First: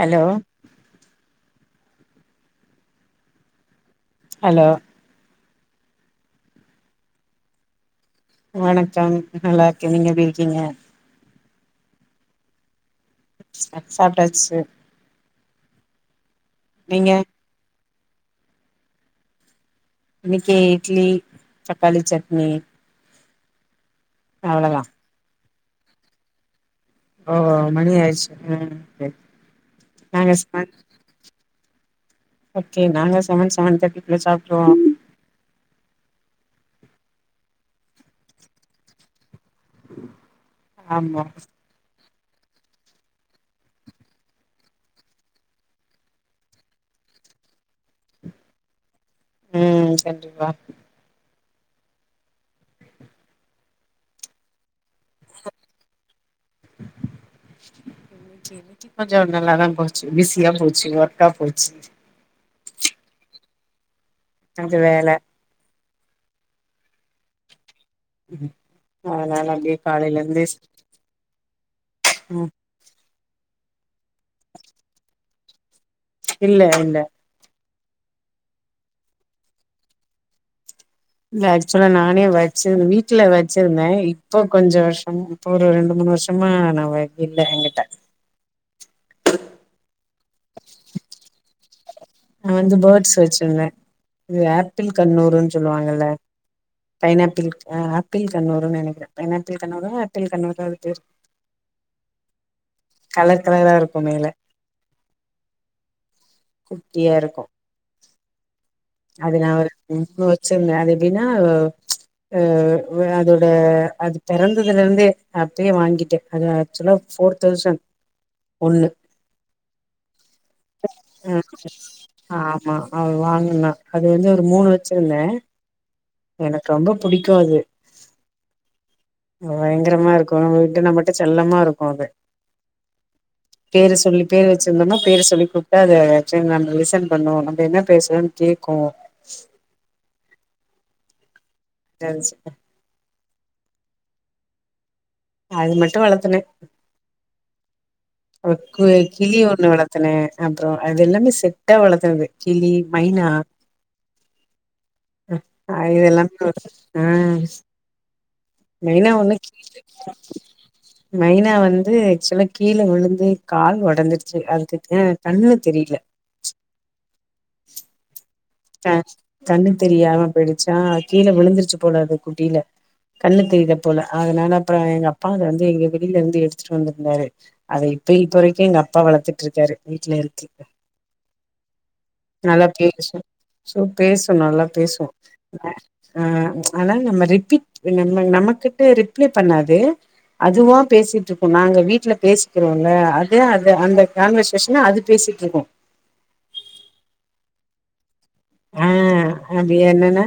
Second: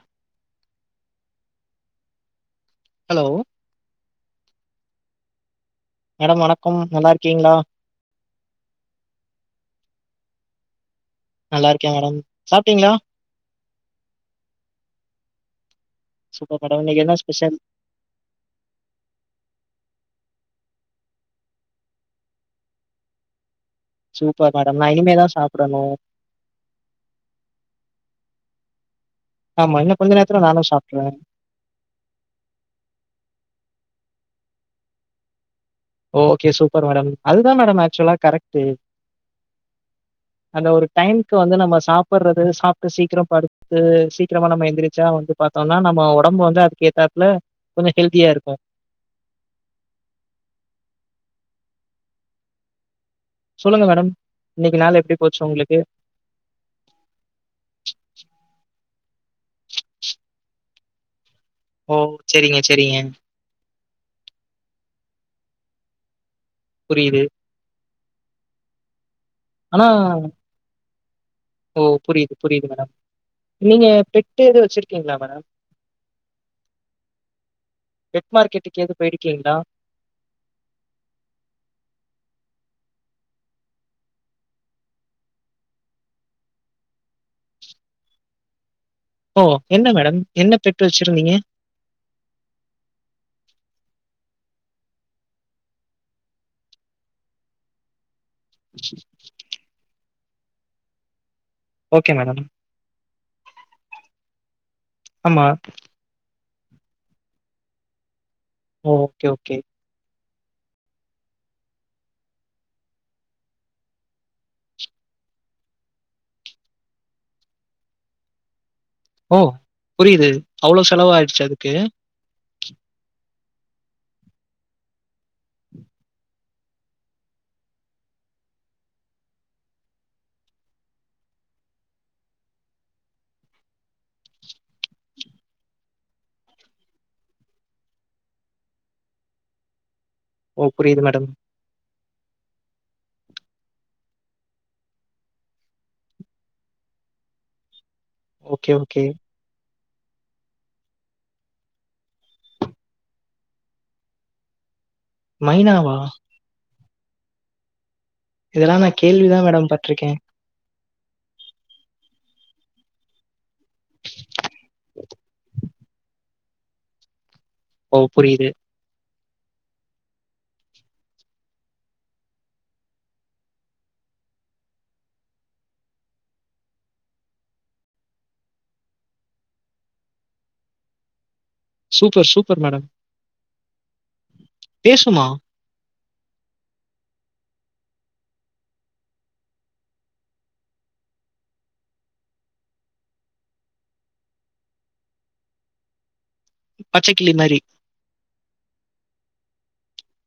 Hello hello hello madam வணக்கம் நல்லாருக்கீங்ளா வணக்கம் நல்லாருக்கே நீங்க எப்டி இருக்கீங்க நல்லாருக்கே மேடம் சாப்ட்டீங்ளா சாப்ட்டாச்சு சூப்பர் மேடம் இன்னக்கி நீங்க என்னா ஸ்பெஷல் இன்னைக்கி இட்லி தக்காளி சட்னி சூப்பர் மேடம் அவ்ளோதா நா இனிமேதா சாப்பிடணு ஓ மணி ஆயச் உம் ஆமா இன்னு கொஞ்ச நேரத்துல நானு சாப்ட்ருவே ஓகே நாங்க செவன் செவன் தேர்ட்டிக்குள்ள சாப்பிடுருவோ ஓகே சூப்பர் மேடம் அதுதா மேடம் ஆக்சுவலா கரெக்டு அந்த ஒரு ஆமா டைமுகு வந்து நம்ம சாப் சற சாப்பிட்டு சீக்கிரம் படுத்து சீக்கிரமா நம்ம எந்திரிச்சா வந்து பார்த்தோம்னா நம்ம உடம்பு வந்து அதுக்கேத்தா ல கொஞ்ச ஹெல்தியா இருக்கு உம் கண்டிப்பா சொல்லுங்க மேடம் இன்னைக்கு நாளு எப்படி போச்சு உங்களுக்கு இன்னைக்கி கொஞ்சோ நல்லாதா போச்சு பிசியா போச்சு ஒர்க் ஓ சரிங்க சரிங்க கொஞ்ச வேல புரியுது அதனால எப்படி ஆனா காலையிலயிருந்து ஓ புரியுது புரியுது மேடம் நீங்க பெட்டு எது வச்சிருக்கீங்களா மேடம் இல்ல இல்ல பெட் மார்க்கெட்டுக்கு ஏது போயிருக்கீங்களா இல்ல ஆக்சுவலா நானே வச்சிரு வீட்டுல வச்சிருந்தே இப்போ கொஞ்ச வருஷம் இப்ப ஒரு ரெண்டு மூணு மூணு வருஷமா நா இல்ல எங்கிட்ட ஓ என்ன மேடம் என்ன பெட் வச்சிருந்தீங்க நான் வந்து பேர்ட்ஸ் வச்சிருந்தே இது ஆப்பிள் கண்ணூருன்னு சொல்லுவாங்கல்ல பைனாப்பிள்ஹ ஆப்பிள் கண்ணூருன்னு நினைக்கிறே பைனாப்பிள் கண்ணூரா ஆப்பிள் கண்ணூரா அது பேரு ஓகே மேடம். கலர் கலர் ரா இருக்கு மேல ஆமா குட்டியா இருக்கு ஓ! ஓகே, அதன ஓகே. ஒரு வச்சிருந்த அது எப்படின்னா அ அதோட அது பிறந்ததுல இருந்தே அப்படியே வாங்கிட்டே அது ஆக்சுவலா ஃபோர் தௌசண்ட் ஒன்னு ஓ! புரியுது. அவ்ளோ செலவாயிடுச்சு அதுக்கு. ஆ ஆமா அவ வாங்கன அது வந்து ஒரு மூணு வச்சிருந்தே எனக்கு ரொம்ப பிடிக்கு அது பயங்கரமா இருக்கு நம்ம வீட்டு நம்மட்ட செல்லமா இருக்கு அது பேரு சொல்லி பேரு வச்சிருந்தோ பேரு சொல்லி கூப்பிட்டு அது நம்ம லிசன் பண்ணு நம்ம என்ன பேசுரோம்னு கேட் கு ஓ புரியுது மேடம் [unintelligible] அது மட்டு வளத்தன ஓ ஓகே, க் ஓகே. கிளி ஒண்ணு வளர் த்துன அப்புறம் அது எல்லாமே செட்டா வளர்த்தது கிளி மைனா ஆ மைனாவா? இதுல்லாமே ஆ இதெல்லாம் நான் மைனா கேள்வி ஒண்ணு தான் மேடம் பட்டுருக்கேன். மைனா வந்து ஆக்சுவலா கீழ விழு ந்து கால் உடஞ்ருச்சு அதுக்கு கண்ணு தெரியல ஓ புரியுது கண்ணு தெரியாம போயிடுச்சா கீழே விழுந்துருச்சு போலாது குட்டில கண்ணு தெரியத போல அதனால அப்புறம் எங்க அப்பா அதை வந்து எங்க வெளியில இருந்து எடுத்துட்டு வந்திருந்தாரு அத இப்ப இப்பரைக்கும் எங்க அப்பா வளத்துட்டு இருக்காரு வீட்ல இருக்கு சூப்பர் சூப்பர் நல்லா மேடம் பேசு சோ பேசும் நல்லா பேசும் பேசுமா? ஆ ஆனா நம்ம ரிபீட் நம்ம நம்ம கிட்ட ரிப்ளை பண்ணாது அதுவா பேசிட்ருக்கும் நாங்க வீட்ல பேசி றோம்ல அதே அது அந்த கான்வர்சேஷன அது பேசிட்ருக்கு பச்சைக்கிளி மாறி ஆ அது என்னன்னா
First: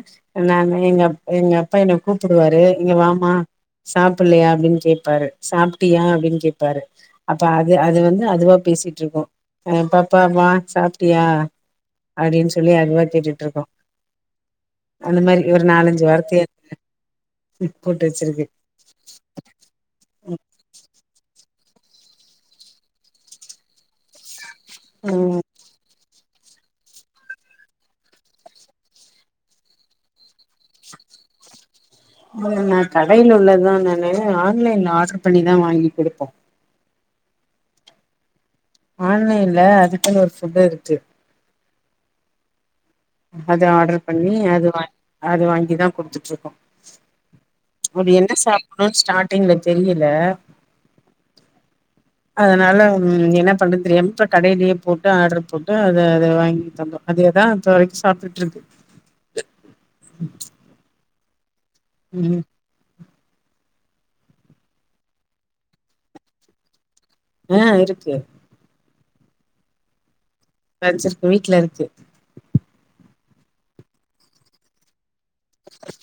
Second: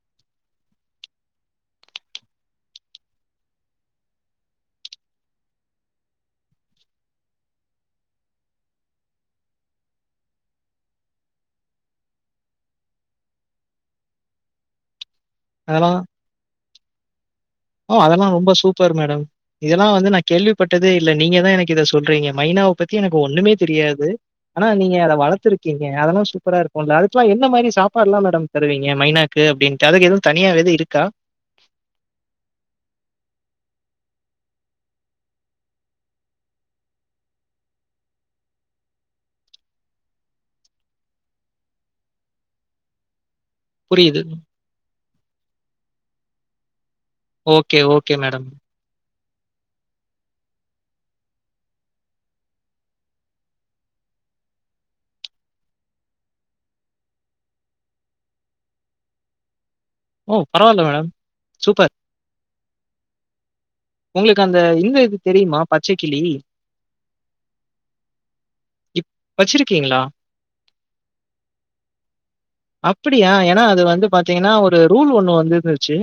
நானு எங்க எங்க அப்பா என்னய கூப்பிடுவாரு இங்க வாமா சாப்புல்லையா அப்டின்னு கேட்பாரு சாப்ட்டியா அப்டின்னு கேப்பாரு அப்ப அது அது வந்து அதுவா பேசிட்டு இருக்கு ஆ பாப்பா வா சாப்ட்டியா அப்டின்னு சொல்லி அது வா கேட்டிட்டு இருக்கோ அந்த மாரி ஒரு அதெல்லாம் நாலஞ்சு வார்த்தைய ஓ போட்டு அதெல்லா வச்சிருக்கு ரொம்ப சூப்பர் மேடம் இதெல்லா வந்து நான் கேள்விப்பட்டதே இல் இல்ல நீங்க தான் எனக்கு இத சொல்றீங்க மைனாவ பத்தி எனக்கு ஒண்ணுமே தெரியாது ஆனா நீங்க அத ம் வளத்துருக்கிங்க அதெலா சு ப்பரா இருக்குல அதுக்லா என்ன மாரி சாப்பாட்லா மேடம் தருவிங்க மைனாக்கு அப்டின்டு அதுகு எதும் தனியா வெது இருக்கா நா கடைல உள்ளதா நானு ஆன்லைன்ல ஆர்டர் பண்ணிதா வாங்கி குடுப்போ ஆன்லைன்ல அதுக்குன் ஒரு ஃபுட்டேருக்கு அது ஆட்ரு புரியுது. பண்ணி அது வா அது வாங்கி தா குடுத்துட்ருக்கோ ஓகே, அது ஓகே என்ன மேடம். சாப்புண்ணுன் ஸ்டார்டிங்ல தெரியல [inaudible] அதனால ம் என்ன பண்றது தெரியாம இப்ப கடைலியே போட்டு ஆட்ரு போட்டு அத அத வாங்கி தந்தோ அதேதா இப்ப வரைக் சாப்டுட்ருக்கு ஒ பரவால்ல மேடம் சூப்பர். ம் உங்ளுக் அந்த இந்த இது தெரியுமா பச்சைக்கிளி அ இருக்கு இப் வச்சிருக்கீங்ளா வெச்சிருக்கு வீட்ல இருக்கு அப்பிடியா ஏனா அது வந்து பாத்தீங்கன்னா ஒரு ரூல் ஒன் னோ வந்துந்துச்சு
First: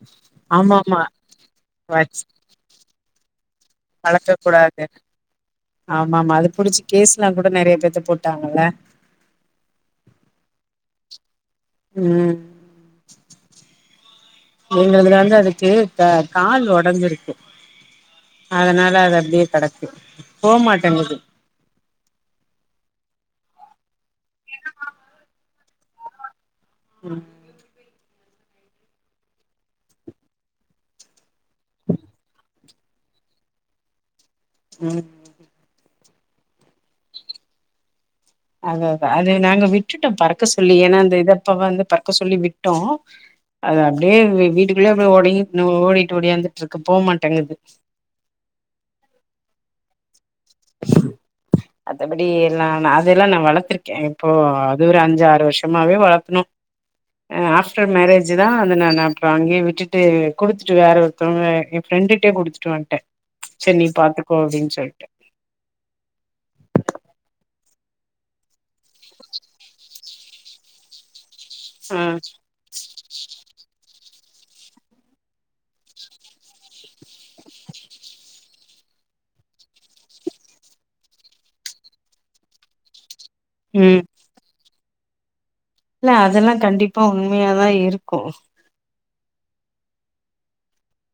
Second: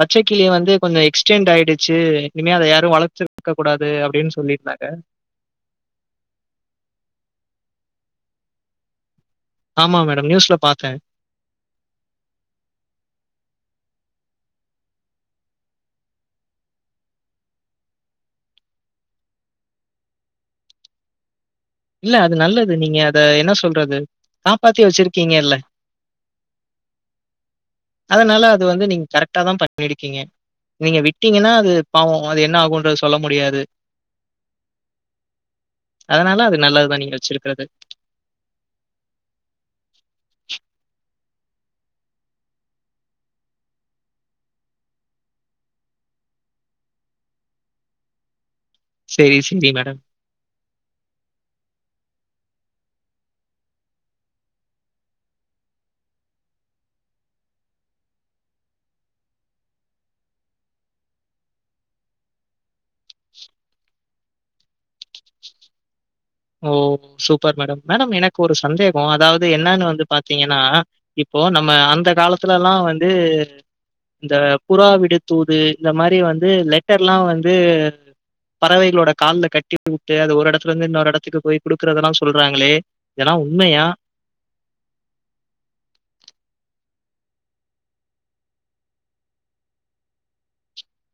பச்சை கிளிய வந்து ஆமா கொஞ்சு ஆமா எக்ஸ்டெண்ட் ஆயிடுச்சு வச் இனிமே அத யாரு வளத்து வளக்க கூடாதுனு ஆமாமா அது புடிச்சு கேஸ்லாங் கூட நெறைய பேத்துக் போட்டாங்கல்ல ஆமா மேடம் நியூஸ்ல பாத்தே ம் எங்கதுல வந்து அதுக்கு க கால் ஒடஞ்சிருக்கு அதனால அது அப்டியே கெடக்கு போமாட்டேங்குது இல்ல அது நல்லது நீங்க அத என்ன சொல்றது சாப்பாத்தியே வச்சிருக்கீங்க இல்ல [inaudible] அ அதனால அது வந்து நீங் கரெக்ட்டாதா பண்ணிடுக்கீங்க நீங்க விட்டீங்கன்னா அது பாவ அது என்னாகுன் ப்ரோ சொல்ல முடியாது ம் அதனால அது நல்லதுதா நீங் வெச்சிருக்கிறது அத அது நாங்க விட்டுட்டோ பறக்க சொல்லி ஏன்னா அந்த இத அப்ப வந்து பற்க்க சொல்லி விட்டோ அது அப்டியே வி வீட்டுக்குள்ளே அபே ஒடங்கின் ஓடிட்டு ஒடியாந்துட்ருக்கு போமாட்டேங்குது செரி [unintelligible] மேடம் அத்தபடி எல்லா நா அதெல்லா நா வளத்திருக்கே இப்போ அது ஒரு அஞ்சாறு வருஷமாவே வளத்னோ ஆஃப்டர் மேரேஜி தா அத நா நா அப்ற அங்யே விட்டுட்டு குடுத்துட்டு வேற ஒருத்தவ்ங்க எ ப்ரெண்டுட்டே குடுத்துட்டு வன்ட்டேன் செர் நீ பாத்துக்கோ அப்டின் சொல்ட்டு ஓ சூப்பர் மேடம் மேடம் எனக்கு ஒரு சந்தேகோ அதாவது என்னானு வந்து பாத்திங்கன்னா இப் ப்போ நம்ம ஆ அந்த காலத்துலல்லா வந்து இந்த புறாவிடு தூது இந்த மாறி வந்து லெட்டர்ல்லா வந்து பறவைகளோட கால்ல கட்டி உட்டு அது ஒரு எடத்துலருந்து இன்னொரு எடத் க்கு போய் குடுக்கறதல்லா சொல்றாங்களே இதலா உண்மயா ம் இல்ல அதல்லா கண்டிப்பா உண்மயாதா இருக்கு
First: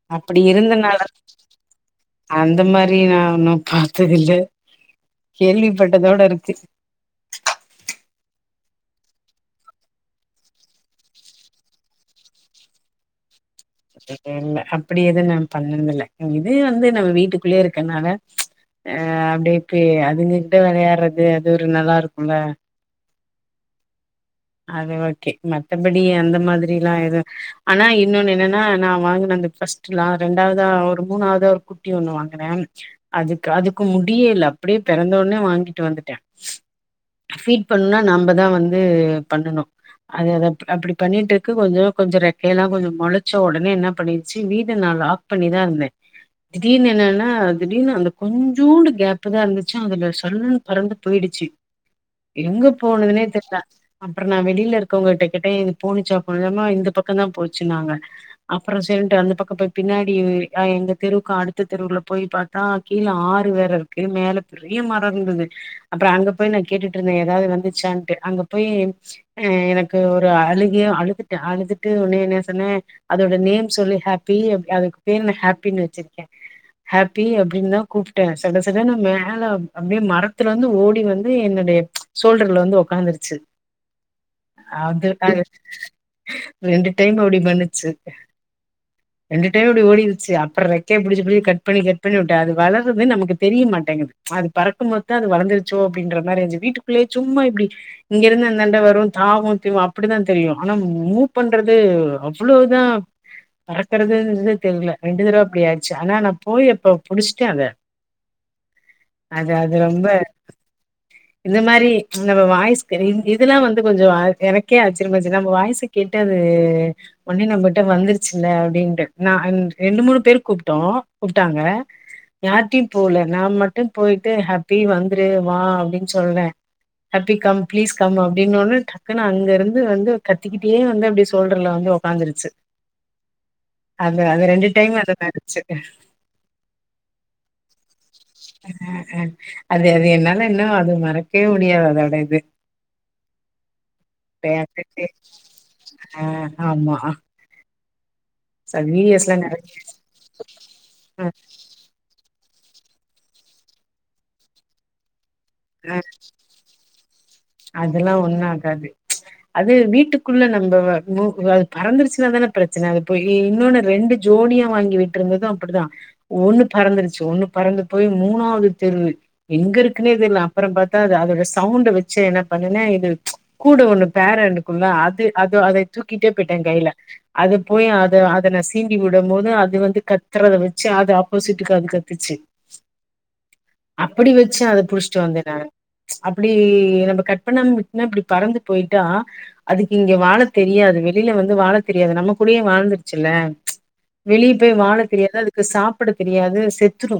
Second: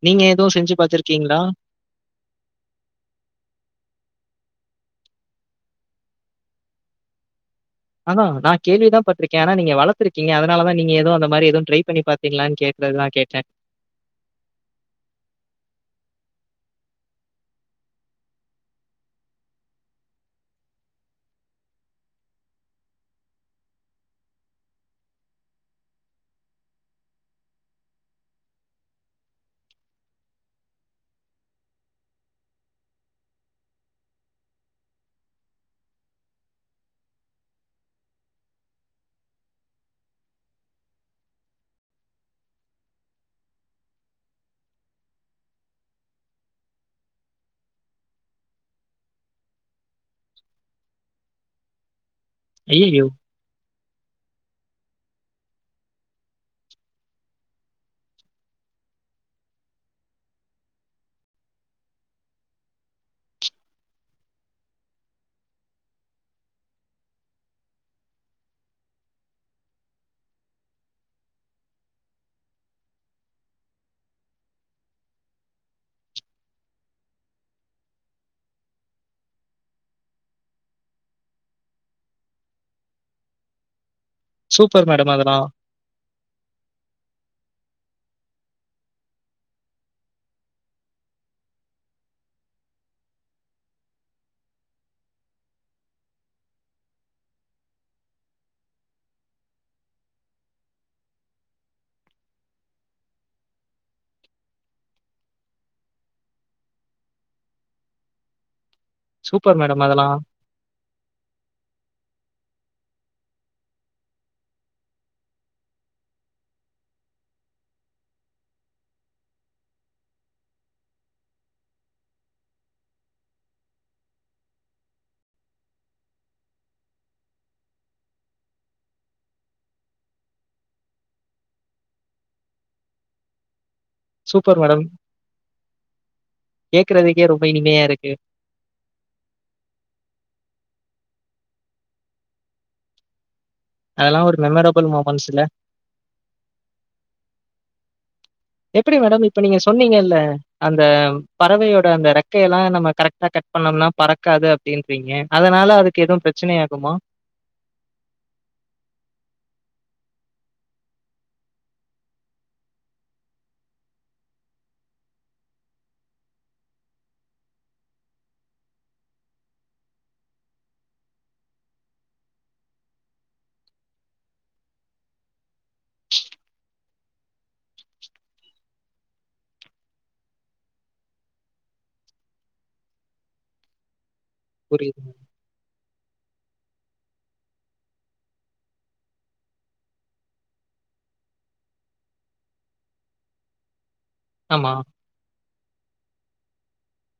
நீங்க அப்டி எதுவும் செஞ்சு இருந்தனால பார்த்துருக்கீங்களா? அந்த மாறி நா உன்னும் பாத்ததில்ல கேள்விப்பட்டதோட ருக்கு அதா நா கேள்விதா பட்ருக்கே ஆனா நீங்க வளத்துர்க்கிங்க அதனால தா நீங்க எதூ அந்த மாறி எதுவு ட்ரை பண்ணி பாத்திங்களான் கேட் எல்லா கேட்டே இல்ல அப்டி எதூ நா பண்ணதுல்ல இது வந்து நம்ம வீட்டுக்குள்ளயே இருக்கனால ஆ அப்டியே பேயி அதுங்க கிட்ட வெளையாட்றது அது ஒரு நல்லாருக்கும்ல அது ஓக்கே மத்தபடி அந்த மாதிரி ல்லா எது ஆனா இன்னொன் என்னனா நா வாங்குன ஃபர்ஸ்ட்டு ரெண்டாவ்தா ஒரு மூணாவ்து ஒரு குட்டி ஒண்ணு வாங்குனேன் அதுக்கு அதுக்கு முடியேல் ல அப்டியே பெறந்தவுட்னே வாங்கிட்டு வந்துட்ட ஃபீட் பண்ண நம்ப தா வந்து பண்ணனு அது அப்டி பண்ணிட்ருக்கு கொஞ்சோ கொஞ்சோ ரெக்கையெல்லா கொஞ்சோ மொளச்ச ஒடனே என்ன பண்ணிருச் சி வீட நா லாக் பண்ணிதா இர்ந்தே திடீர்னு என்னன்னா திடீர்னு அந்த கொஞ்சூண்டு கேப்ப தா இர்ந்துச்சு அதுல சல்லுன்னு பறந்து போயிடி ச்சி எங்க ஐயய்யோ! போனதுனே தெர்ல அப்றோ நா வெளில ருக்கவ்ங்ட்ட கேட்டே இது போனிச்சா போ அம்மா இந்த பக்கம் தா போச்சுனாங்க அப்றோ சேரின்ட்டு அந்த பக்க போய் பின்னாடி எங் ஆ எங்க தெருவுக் அடுத்த தெருவுல போய் பாத்தா கீழ ஆறு வேறருக்கு மே மேல பெரிய மரோ இர்ந்துது அப்றோ அங்க போய் நா கேட்டுட்டு ருந்தே எதாது வந்துச்சான்ட்டு அங்க போயி ஆ எனக்கு ஒரு அழுகயா அழுதுட்ட அழுதுட்டு ஒன்னே என்ன சொன்னே அதோட நேம் சொல்லி ஹாப்பி அதுக்கு பேரு நா ஹாப்பின் வச்சிருக்கே ஹாப்பி அப்டின்னதா கூப்ட்டே சடசடன்னு மேல அப்டியே மரத்துலந்து ஓடி வந்து என்ன எ சோல்டர்ல வந்து ஒக்காந்துருச்சு சூப்பர் அது மேடம் அதெல்லாம். ரெண்டு டைம் அப்டி பண்ணுச்சு ரெண்டு டைம் அப்டி ஓடிடுச்சி அப்றோ ரெக்கய புடிச்சி புடி கட் பண்ணி கட் பண்ணி விட்டே அது வளர்றது நமக்கு தெரியமாட் மாட்டேங்கது அது பறக்கும்மோத் தா அது வளந்துர்ச்சோ அப்டின்ற மாறி இருந்ச்சு வீட்டுக்குள்ளே சும்மா இப்டி இங்கேருந்து அங் நண்ட வரும் தாவும் தீவு அப்டிதா தெரியு ஆனா மூ பண்றது அவ்வளோ இதா பறக்குறதுன்றது தெர்ல ரெண்டு தடவ அப்டி ஆயிடிச்சி ஆனா நா போய் எப்ப புடிச்ட்டே அத [inaudible] அது சூப்பர் அது மேடம் ரொம்ப அதெல்லாம். இந்த மாறி நம்ம வாய்ஸ்க் [unintelligible] இதெல்லா வந்து கொஞ்சோ ஆ எனக்கே ஆச்சிர்யமாய்ச்சி நம்ப வாய்ஸு கேட்டு அது ஒன்னே நம்பட்ட வந்திருச்சு இல்ல அப்டின்ட்டு நா ரெண்டு மூணு பேர் கூப்ட்டோ கூப்ட்டாங்க யாருட்டயு போல நா மட்டு போய்ட்டு ஹாப்பி வந்துரு வா அப்டின் சொல்றே ஹாப்பி கம் ப்ளீஸ் கம் அப்டின்னோன்ன டக்குனு அங்கருந்து வந்து கத்திக்கிட்டே வந்து அப்டே சோல்டர்ல வந்து ஒக்காந்துருச்சு அந்த அது சூப்பர் ரெண்டு மேடம். டைம் அந்த மாரிந்துஞ்சு கேட்கறதுக்கே ரொம்ப இனிமையா இருக்கு. ஆ அ அது அது என்னால இன்னோ அது மறக் க்கே முடியாது அதோட இது அதெல்லாம் ஒரு மெமரபிள் [unintelligible] மொமெண்ட்ஸ் இல்ல. ஆ ஆமா எப்புடி மேடம் சீரியஸ்லா இப்ப நீங்க நெறைய சொன்னிங்கல்ல அந்த பறவயோட அந்த ரெக் கயெல்லா நம்ம கரக்ட்டா கட் பண்ணம்னா பறக்காது அப்டின்றிங்க அ அதுல்லா ஒண்ணு ஆகாது அது வீட்டுக் குள்ள நம்ப வ நுவ அது பறந்துருச்சுனா தான ப்ரச்சன இப்ப இ இன்னொன்னு ரெண்டு ஜோடியா வாங்கி விட்றது ந்தது அப்டிதா ஒண்ணு பறந்துருச்சு ஒண்ணு பறந்து போய் மூணாவது தெரு எங்கருக்குனே தெர்ல அங் அப்பறோ பாத்தா அது அதோட சவுண்ட வச்சே என்ன பண்ணுன இது கூட ஒண்ணு பேராருக்குல்ல அது அது க்யோ அதை தூக்கிட்டே போயிட்டே கைல அது போய் அத அதன சீண்டி விடும் போது அது வந்து கத்துற வச்சு அது அப்ப சிட்டுக்குக்காக கத்துச்சு அப்டி வச்சு அத புரியுது. புடிச்சுட்டு வந்தே நா அப்டி நம்ம கட் பண்ணமா விட்னா இப்டி பறந்து பொயிட்டா அதுக்கு இங்க வாழ தெரிய யாது வெளியில வந்து வாழ தெரியாது நம்ம கூடயே வாழ்ந்துருச்சுல்ல வெளிய ஆமா. போய் வாழ தெரியாது அதுக்கு சாப்புட தெரியாது அது செத்துரு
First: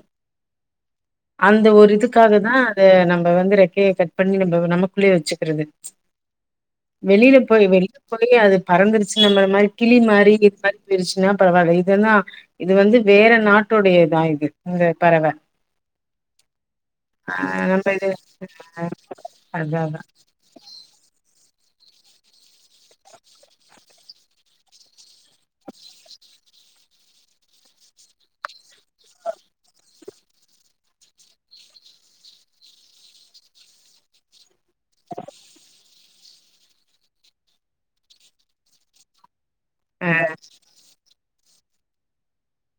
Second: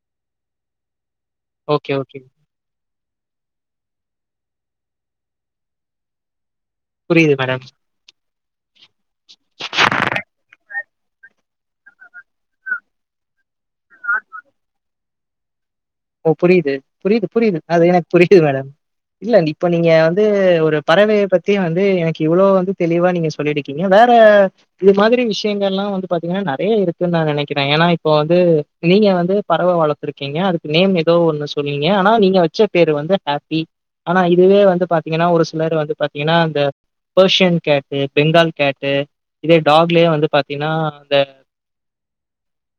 அந்த ஒரு ஓகே, ஓகே. இதுக்காகதா அத நம் ப வந்து ரெக்கைய கட் பண்ணி நம்ம நமக்குள்ளயே வச்சுக்குறது புரியுது வெளியில மேடம். போய் வெளியில போய் அது பறந்துருச்சு நம்மள மாரி கிளி மாரி இது மாரி பிரிச்சுன்னா பரவால்ல இதெல்லா இது வந்து வேற நாட்டுடைய இதா இது இந்த பறவ ஓ புரியுது புரியுது ஆ புரியுது அது நம்ம எனக்கு இது புரி த்து மேடம் இல்ல இப்ப அதா நீங்க அதா வந்து ஒரு பறவய பத்தி வந் வந்து எனக்கு இவ்ளோ வந்து தெளிவா நீங்க சொல்லிருக்கீங்க வேற இது மாதிரி விஷயங்கள்லா வந்து பாத்தீங்கன்னா நெறைய னே இருக்குன்னு நா நெனைக்கிறே ஏனா இப்ப வந்து நீங்க வந்து பறவ வளத்துருக்கீங்க அதுக் நேம் ஏதோ ஒன்னு சொன்னீங்க ஆனா நீங்க வச்ச பேரு வந்து ஹாப்பி ஆனா இதுவே வந் து பாத்தீங்கன்னா ஒரு சிலர் வந்து பாத்தீங்கன்னா இந்த பர்ஷியன் கேட்டு பெங்கால் கேட்டு இதே டாக்லயே ஆ வந்து பாத்தீன்னா அந்த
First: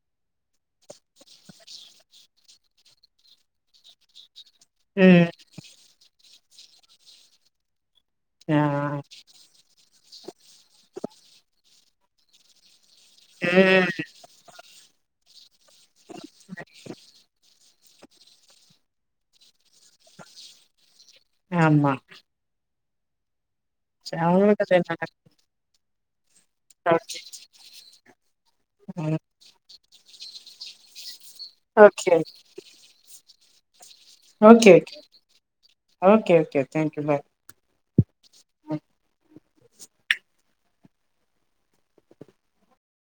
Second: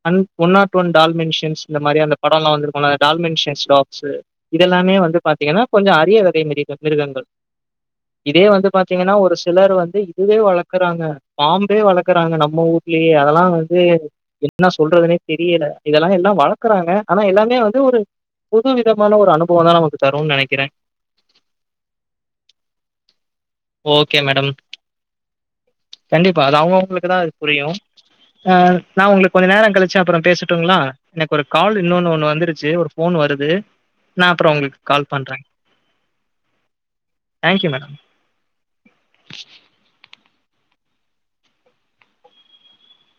an one not one dalmatians இந்த மாரி அந்த படோல்லா வந்துருக் டால்மன்ஷென்ஸ் டாக்ஸூ இதெல்லாமே வந்து ம் பாத்தீங்கன்னா கொஞ்சோ அரிய வகை மிரு மிருகங்கள் இதே ஆ வந்து பாத்தீங்கன்னா ஒரு சிலர் வந்து இதுவே வளக்குறாங்க பாம்பே வளக்குறாங்க நம்ம ஊர்லயே அதெல்லா வந்து ம் என்ன சொல்றதுனே தெரியல இதெல்லா எல்லா வளக்குறாங்க ஆனா எல்லாமே வந் இது ஒரு புது விதமான ஒரு அனுபோந்தா நமக்கு தருனு நெனைக்கிறே ஆமா ச ஓகே மேடம். அவுங்களோடக்கா சரின் சொன்னே கண்டிப்பா அது அவுங்கவுங்களுக்கு தா அது புரியோ அ நா உங்களுக்கு கொஞ்ச நேரோ கழிச்சு அப்பறோ பேசட்டுங்களா எனக்கு ஒரு கால் ஓகே இன்னொன்னு ஒண்ணு வந்துருச்சு ஒரு போன் வருது நா அப்பறோ ஓகே உங்களுக்கு கால் பண்றே okay okay thank you bye thank you madam